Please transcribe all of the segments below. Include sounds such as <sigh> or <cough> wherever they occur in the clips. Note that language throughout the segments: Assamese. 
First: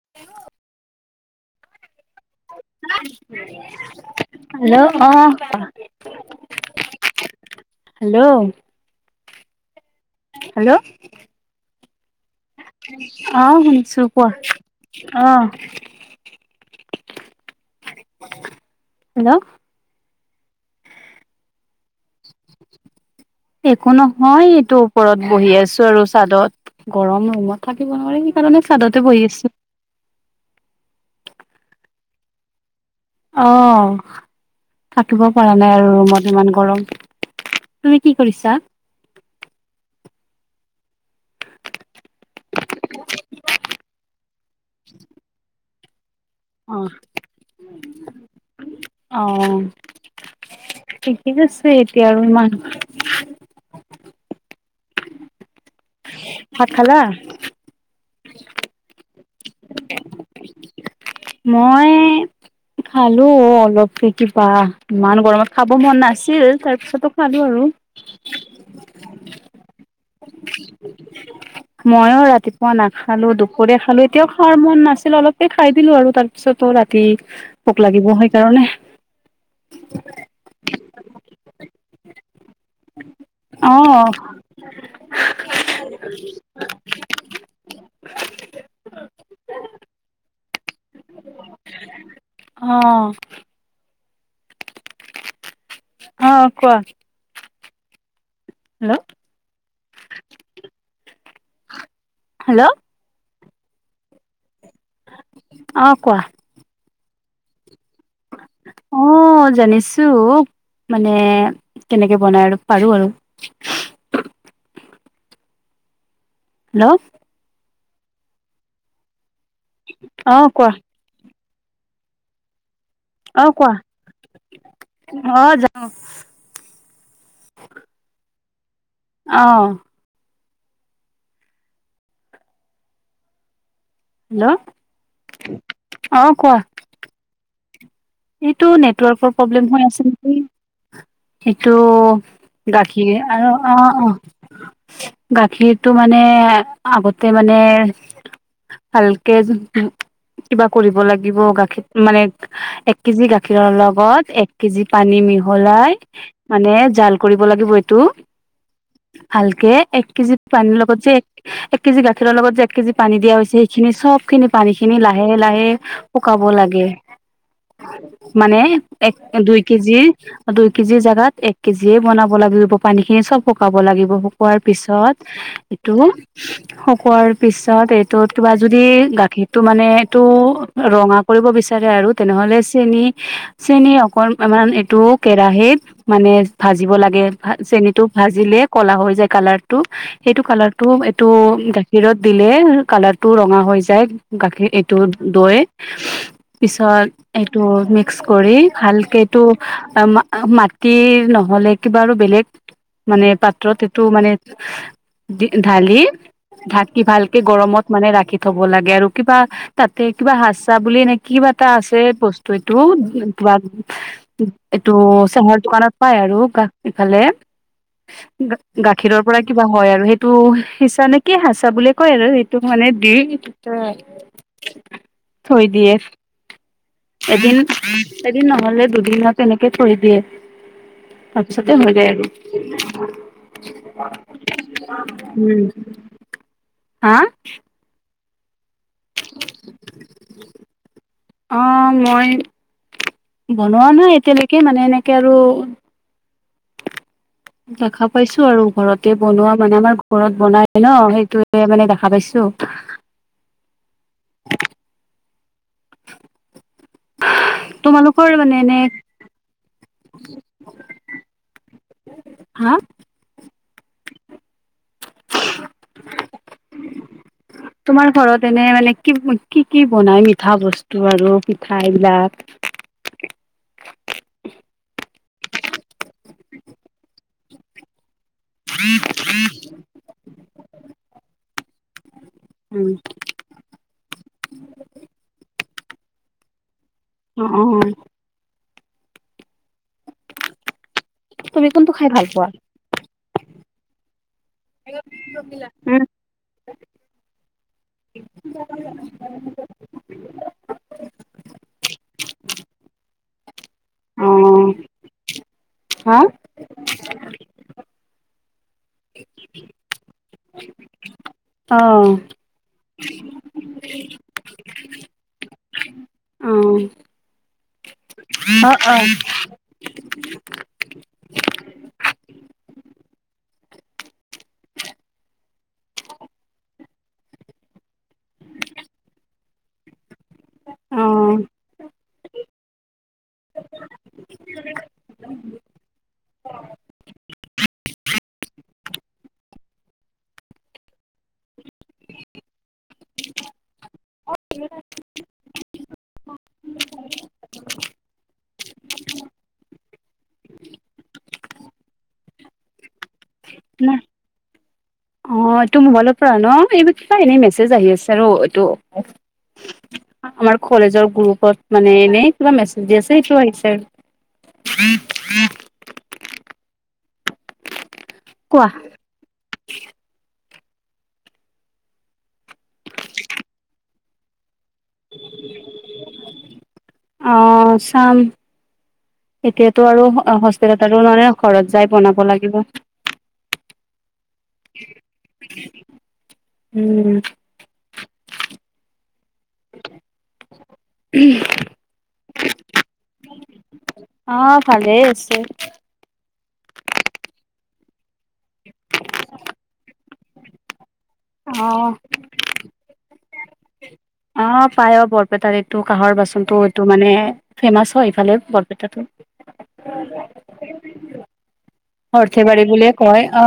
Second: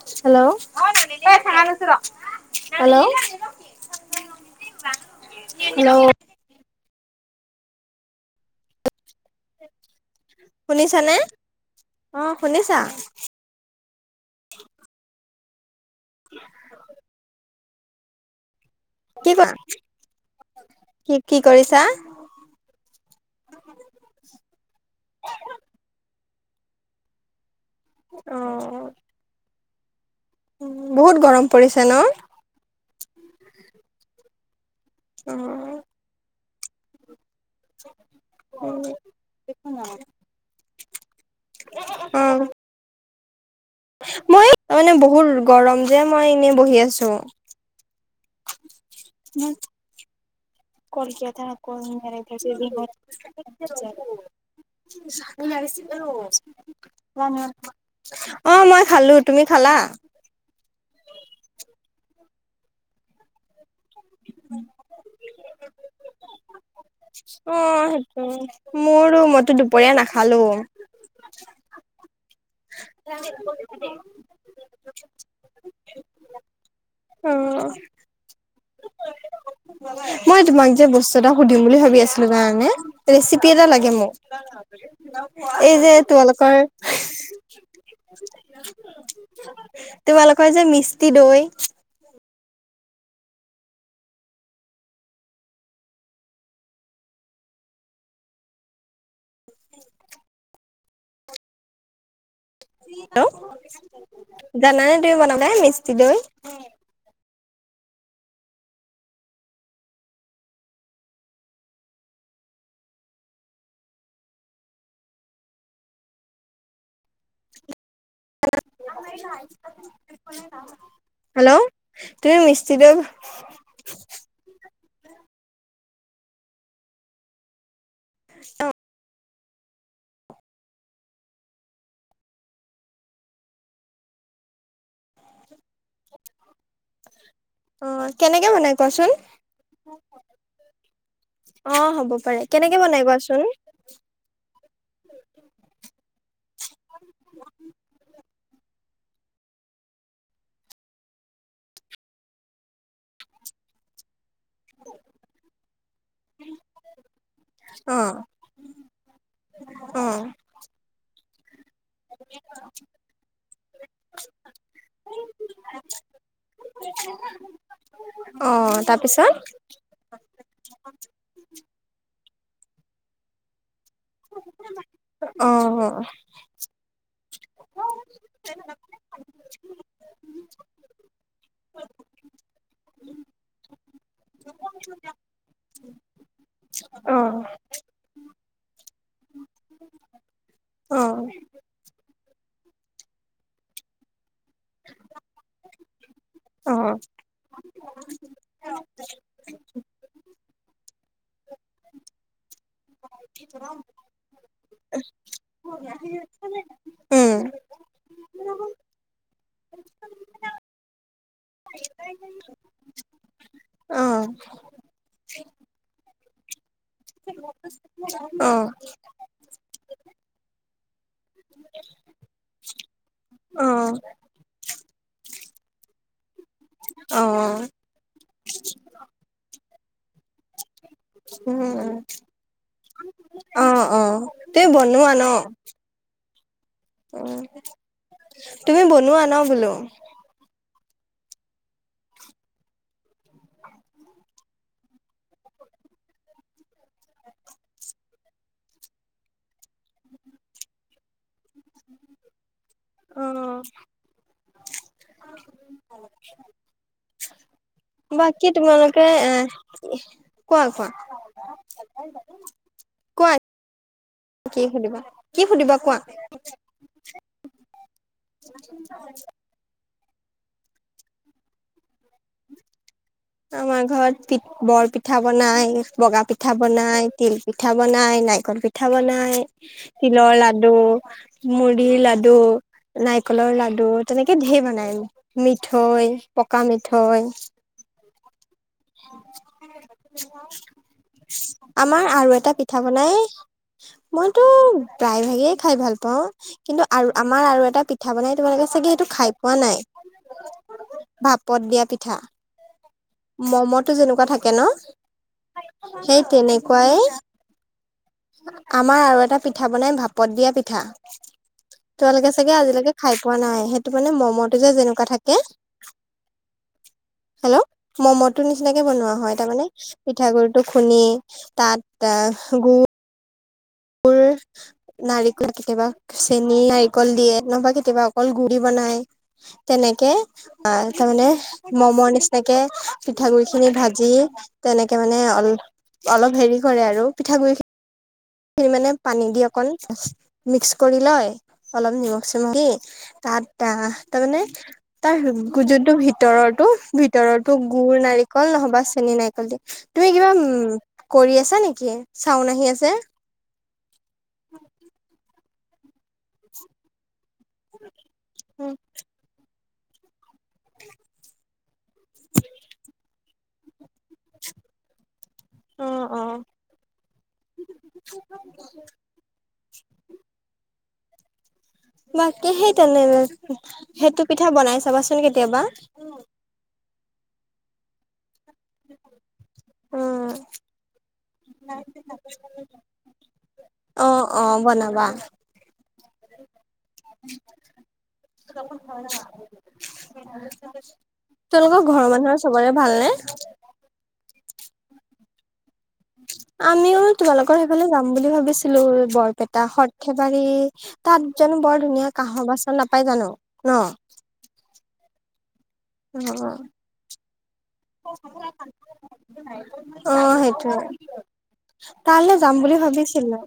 হেলল'ছ! হেল্ল' অহ হেল্ল' হেল্ল' শুনিছা নে অ শুনিছা অহ শুনিছো কোৱা অ <inaudible> হেল্ল' কি কৰি কি কি কৰিছা একো নহয় এইটো ওপৰত বহি আছো আৰু চাদত গৰম ৰুমত থাকিব নোৱাৰে অ সেইকাৰণে স্বাদতে বহি আছো উ বহুত গৰম পৰিছে ন অ থাকিব অ পৰা নাই আৰু ৰুমত ইমান গৰম তুমি কি কৰিছা দেখ ন অ মই মানে বহুত গৰম যে মই এনে অ বহি আছো অ ঠিকে কলকোতক আছে এতিয়া আৰু ইমান ভাত খালা? <unintelligible> অ মই খালো তুমি খালা মই খালোঁ অলপকে কিবা ইমান গৰমত। খাব মন নাছিল তাৰ পিছত। অ', সেইটো মোৰো মইতো দুপৰীয়া নাখালোঁ। মইও ৰাতি। মই নাখালোঁ দুপৰীয়া খালোঁ, এতিয়াও খোৱাৰ মন নাছিল অলপে খাই দিলোঁ আৰু। তাৰপিছতো ৰাতি অ ভোক লাগিব সেইকাৰণে। মই তোমাক যে বস্তু এটা সুধিম বুলি ভাবি আছিলোঁ জানানে। ৰেচিপি এটা অ লাগে মোক। এই যে তোমালোকৰ। তোমালোকৰ যে মিস্তি দৈ। অ'। অ', কোৱা? হেল্ল'। হেল্ল'। হেল্ল' জানানে দুই বনাবলে অ মিস্তি দৈ? কোৱা অ', জানিছোঁ মানে কেনেকে বনাই আৰু পাৰোঁ আৰু। হেল্ল'। অ কোৱা হেল্ল' তুমি মিষ্টি দৈ। অ', কোৱা অ', জানো। অ'। অ'। হেল্ল' অ', কোৱা। অ'। কেনেকে এইটো বনাই কোৱাচোন নেটৱৰ্কৰ প্ৰব্লেম হৈ আছে নেকি। অ সেইটো হ'ব পাৰে কেনেকে বনাই গাখীৰ কোৱাচোন আৰু অ', অ'। গাখীৰটো মানে আগতে মানে। ভালকে কিবা কৰিব লাগিব গাখীৰ মানে। এক কেজি গাখীৰৰ লগত এক কেজি পানী মিহলাই। মানে জাল কৰিব লাগিব এইটো অ ভালকে অ এক কেজি। পানীৰ লগত যে এক এক কেজি গাখীৰৰ লগত যে এক কেজি পানী দিয়া হৈছে সেইখিনি চব খিনি পানী খিনি লাহে, লাহে। শুকাব লাগে অ মানে তাৰপিছত এক-দুই। কেজি দুই কেজি জোগাত এক কেজিয় বনাব লাগিব পানী খিনি চব শুকাব লাগিব। শুৱাৰ পিছত অ এইটো শুকোৱাৰ। পিছত এইটোত কিবা যদি গাখীৰতটো মানে এইটো ৰঙা কৰিব বিচাৰে আৰু। তেনেহ'লে চেনী, চেনী অক মান এইটো। কেৰাহিত মানে ভাজিব অ অ লাগে, চেনিটো ভাজিলে কলা হৈ যায় কালাৰটো। সেইটো কালাৰটো এইটো গাখীৰত। দিলে কালাৰটো ৰঙা হৈ যায়, গাখীৰ এইটো দৈ। অ পিছত এইটো মিক্স কৰি ভালকে এইটো। মাটিৰ নহ'লে কিবা আৰু বেলেগ মানে পাত্ৰত এইটো মানে। ঢালি ঢাকি উম ভালকে গৰমত মানে ৰাখি থব লাগে আৰু। কিবা তাতে কিবা সাজ চা বুলি এনেকে কিবা এটা আছে বস্তুটো। অ এইটো চেহৰ দোকানত পাই আৰু কা <unintelligible> গাখীৰৰ পৰা কিবা হয় আৰু সেইটো সিছানে কি সচা বুলিয়ে কয় আৰু সেইটো মানে দি। অ অ উম। <unintelligible> থৈ দিয়ে। এদিন নহ'লে দুদিন তেনেকে থৈ দিয়ে। তাৰপিছতে উম হৈ যায় আৰু অ তুমি বনোৱা ন উম অ হা তুমি বনোৱা ন বোলো অঁ মই বনোৱা নাই এতিয়ালৈকে মানে এনেকৈ আৰু দেখা পাইছো আৰু ঘৰতে বনোৱা মানে আমাৰ ঘৰত বনাই ন সেইটোয়ে মানে দেখা পাইছো অ তোমালোকৰ বাকী মানে এনে তোমালোকে এ কোৱা কোৱা হা কোৱা কি সুধিবা কি সুধিবা কোৱা তোমাৰ ঘৰত এনে মানে কি কি কি বনাই মিঠা বস্তু আৰু পিঠাবলাক আমাৰ ঘৰত প বৰ পিঠা বনাই বগা পিঠা বনাই তিল পিঠা বনাই নাৰিকল পিঠা পিঠা বনাই তিলৰ লাডু মুড়িৰ লাডু উম নাই নাৰিকলৰ লাড়ু তেনেকে ধঢেৰ বনাই মিঠৈ পকা মিঠেও অ অ তুমি কোনটো আমাৰ খাই ভাল আৰু পোৱা? এটা পিঠা বনাই মইতটো প্ৰায় ভাগেই খাই ভাল উম পাওঁ কিন্তু আৰু আমাৰ আৰু এটা পিঠা বনাই তোমালোকে চাগে সেইটো খাই পোৱা নাই ভাপত দিয়া পিঠা মমো যেনেকুৱা অ থাকে ন হা সেই তেনেকুৱাই আমাৰ আৰু এটা পিঠা বনাই ভাপত দিয়া পিঠা অ তোালোকে চাগে আজিলৈকে খাই পোৱা নাই সেইটো মানে ম'মতটো যেনেকুৱা থাকে অ হেল্ল' ম'ম'টো নিচিনাকে বনোৱা অ হয় তাৰমানে পিঠাাগুৰি টো খুন্দি তাত অ গুুৰ পুৰুষ নাৰিকল কেতিয়াবা চেনি নাৰিকল দিয়ে নবা কেতিয়াবা অকল গুৰি বনাই তেনেকে আহ অ অ তাৰমানে মমৰ নিচিনাকে পিঠাগুৰি খিনি ভাজি তেনেকে মানে অল অলপ হেৰি কৰে আৰু পিঠাগুৰি খিন খিনি মানে পানী দি অকণ মিক্স কৰি লয় অলপ নিমখ চমখ কি তাত আহ তাৰমানে তাৰ যোনটো ভিতৰতো ভিতৰতো গুৰ নাৰিকল নহবা চেন নাৰিকল দি তুমি কিবা উম কৰি আছা নেকি চাওন আহি আছে ন উ অ এইটো মোবাইলৰ পৰা ন এইবোৰ কিবা এনেই মেছেজ আহি আছে আৰু এইটো আমাৰ কলেজৰ গ্ৰুপত মানে এনে কিবা মেছেজ দি আছে সেইটো আহিছে আৰু উম উম অ অ কোৱা বাকী সেই তেনে সেইটো পিঠা বনাই চাবাচোন কেতিয়াবা অ চাম এতিয়াতো আৰু হস্পিটত আৰু নানে ঘৰত যাই বনাব লাগিব অ অ বনাবা উ কাপ <unintelligible> তোলোকৰ ঘৰৰ মানুহৰ চবৰে ভালনে অ ভালেই আছে আমিও তোমালোকৰ সেইফালে যাম বুলি ভাবিছিলো বৰপেটা সৰ্থেবাৰী তাত জানো বৰ অ', ধুনীয়া কাহৰ বাচন নাপায় জানো ন অ পায় অ বৰপেটাত এইটো কাঁহৰ বাচনটো এইটো মানে ফেমাছ হয় ইফালে বৰপেটাটো অ সেইটো অৰ্থেব়ী বুলিয়ে কয় অ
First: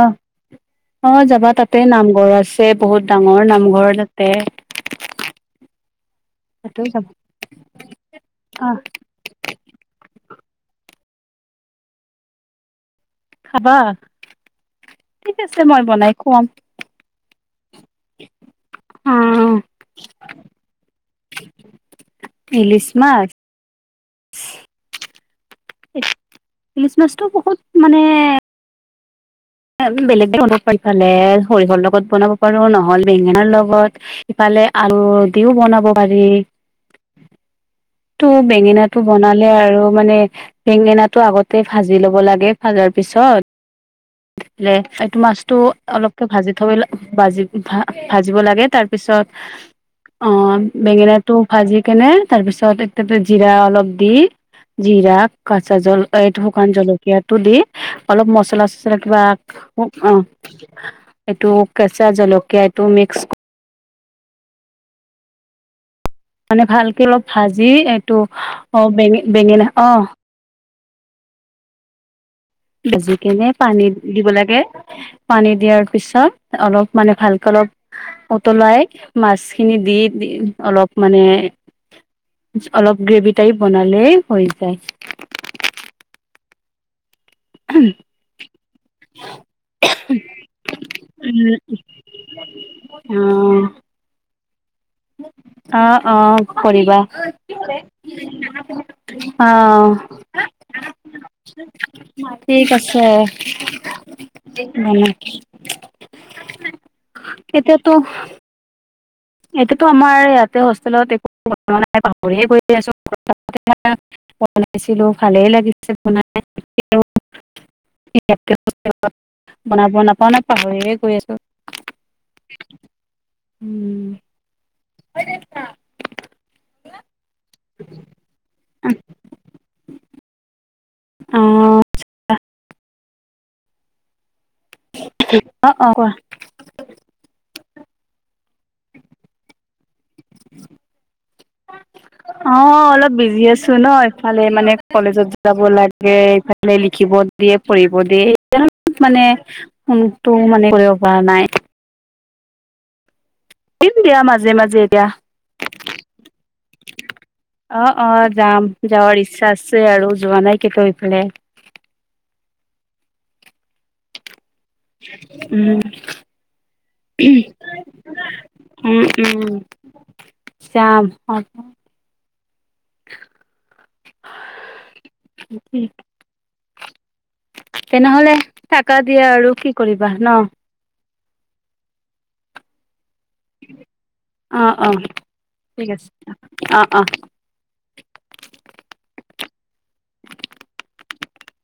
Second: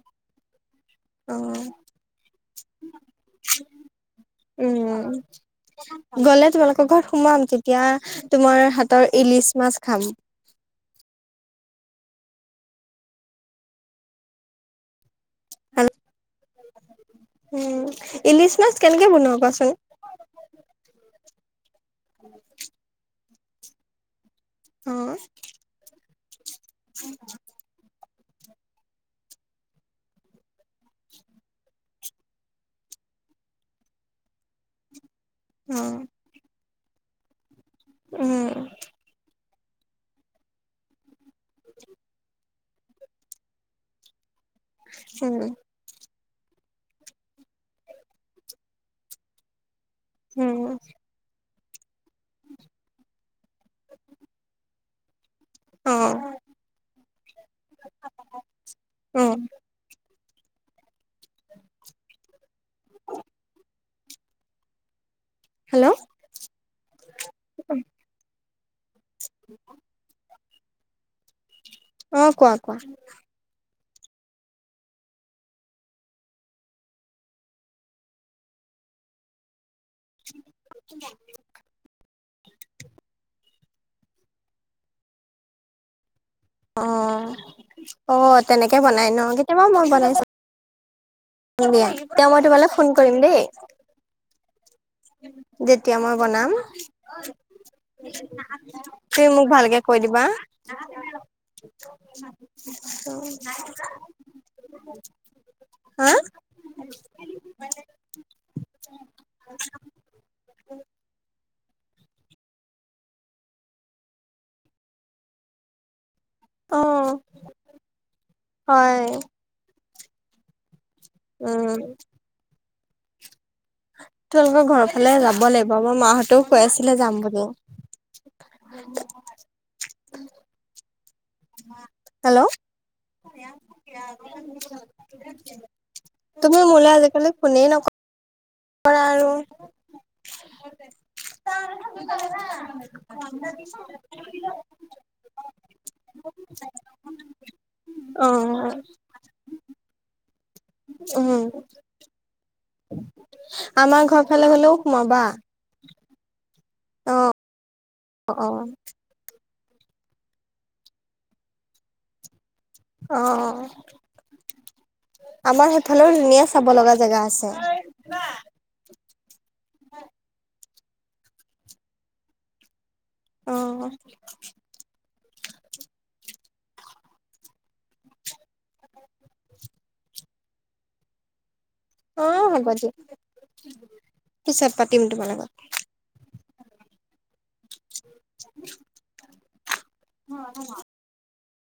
অ যাবা তাতে নামঘৰ আছে বহুত ডাঙৰ নামঘৰ তাতে উম গলে তাতেও তোমালোকৰ যাবা। ঘৰত সোমাম তেতিয়া তোমাৰ আহ হাত ইলিচ মাছ খাম খাবা ঠিক আছে মই বনাই খুৱাম উম ইলিছ মাছ কেনেকে বনোৱা কোৱাচোন ইলিছমাছ অ ইলিষ্টমাছটো বহুত মানে বেলেগ বন পাইালে সৰিয়হৰ লগত বনাব পাৰো নহ'ল বেঙেনাৰ লগত ইফালে আলু দিও বনাব অ', পাৰি ত উম, বেঙেনাটো বনালে আৰু মানে বেঙেনাটো আগতে তে ভাজি ল'ব লাগে ভাজাৰ পিছত এইটো মাছটো উম, অলপকে ভাজি থব ভাজি ভ ভাজিব লাগে তাৰ পিছত অ উম, বেঙেনাটো ভাজি কেনে তাৰপিছত এক জিৰা অলপ দি জিৰা কচা জল অ', এইটো শুকান জলকীয়া টো দি অলপ মচলা চচলা কিবা উম, অ এইটো কেঁচা জলকীয়া এইটো মিক্স হেল্ল' মানে ভালকে অলপ ভাজি এইটো অ বেঙে বেঙেনা অ অ কোৱা কোৱা বাজু কেনে পানী দিব লাগে পানী দিয়াৰ পিছত অলপ মানে ভালকে অলপ উতলাই মাছখিনি দি দি অলপ মানে অলপ গ্ৰেভি টাইপ বনালেই হৈ যায় অ অ তেনেকে বনাই ন কেতিয়াবা মই বনাইছো দিয়া তে মই তোমালৈ ফোন কৰিম দেই উম অ যেতিয়া মই অ অ বনাম কৰিবা তুমি মোক অ ভালকে কৈ দিবা ঠিক আছে <unintelligible> বনাই হা এতিয়াতো এতিয়াতো আমাৰ ইয়াতে হোষ্টেলত একো পাহৰিয় গৈ আছো বনাইছিলো ভালেই লাগিছিল অ', হয় <unintelligible> বনাব নাপাও নে পাহৰিয়ে গৈ আছো উম উম তোলোকৰ ঘৰৰ ফালে যাব লাগিব মই মাহঁতেও কৈ আছিলে যাম বুলি আ অ হেল্ল' অ অ কোৱা তুমি মোলে আজিকালি ফোনেই নকয় কৰা আৰু অ অলপ বিজি আছো ন ইফালে মানে কলেজত যাব লাগে এইফালে লিখিব দিয়ে পঢ়িব দিয়ে অ স মানে কোনটো মানে কৰিব পৰা উম নাই দিম আমাৰ দিয়া ঘৰ ফালে মাজে হলে মাজে এতিয়া হুমাবা অ অ যাম যাৱৰ ইশ্বা আছে আ ৰু যোৱা নাই কিন্তু সিপিনে অ'। উম আমাৰ সেইফালেও ধুনীয়া চাব লগা জেগা আছে। উম, উম। যাম অ'। অ'। <inaudible> তেনেহ'লে থাকা দিয়া আৰু কি কৰিবা ন। অ', হ'ব দিয়া। পিছত অ', অ', পাতিম তোমাৰ লগত ঠিক আছে অ', অ'। <inaudible> <inaudible> <inaudible>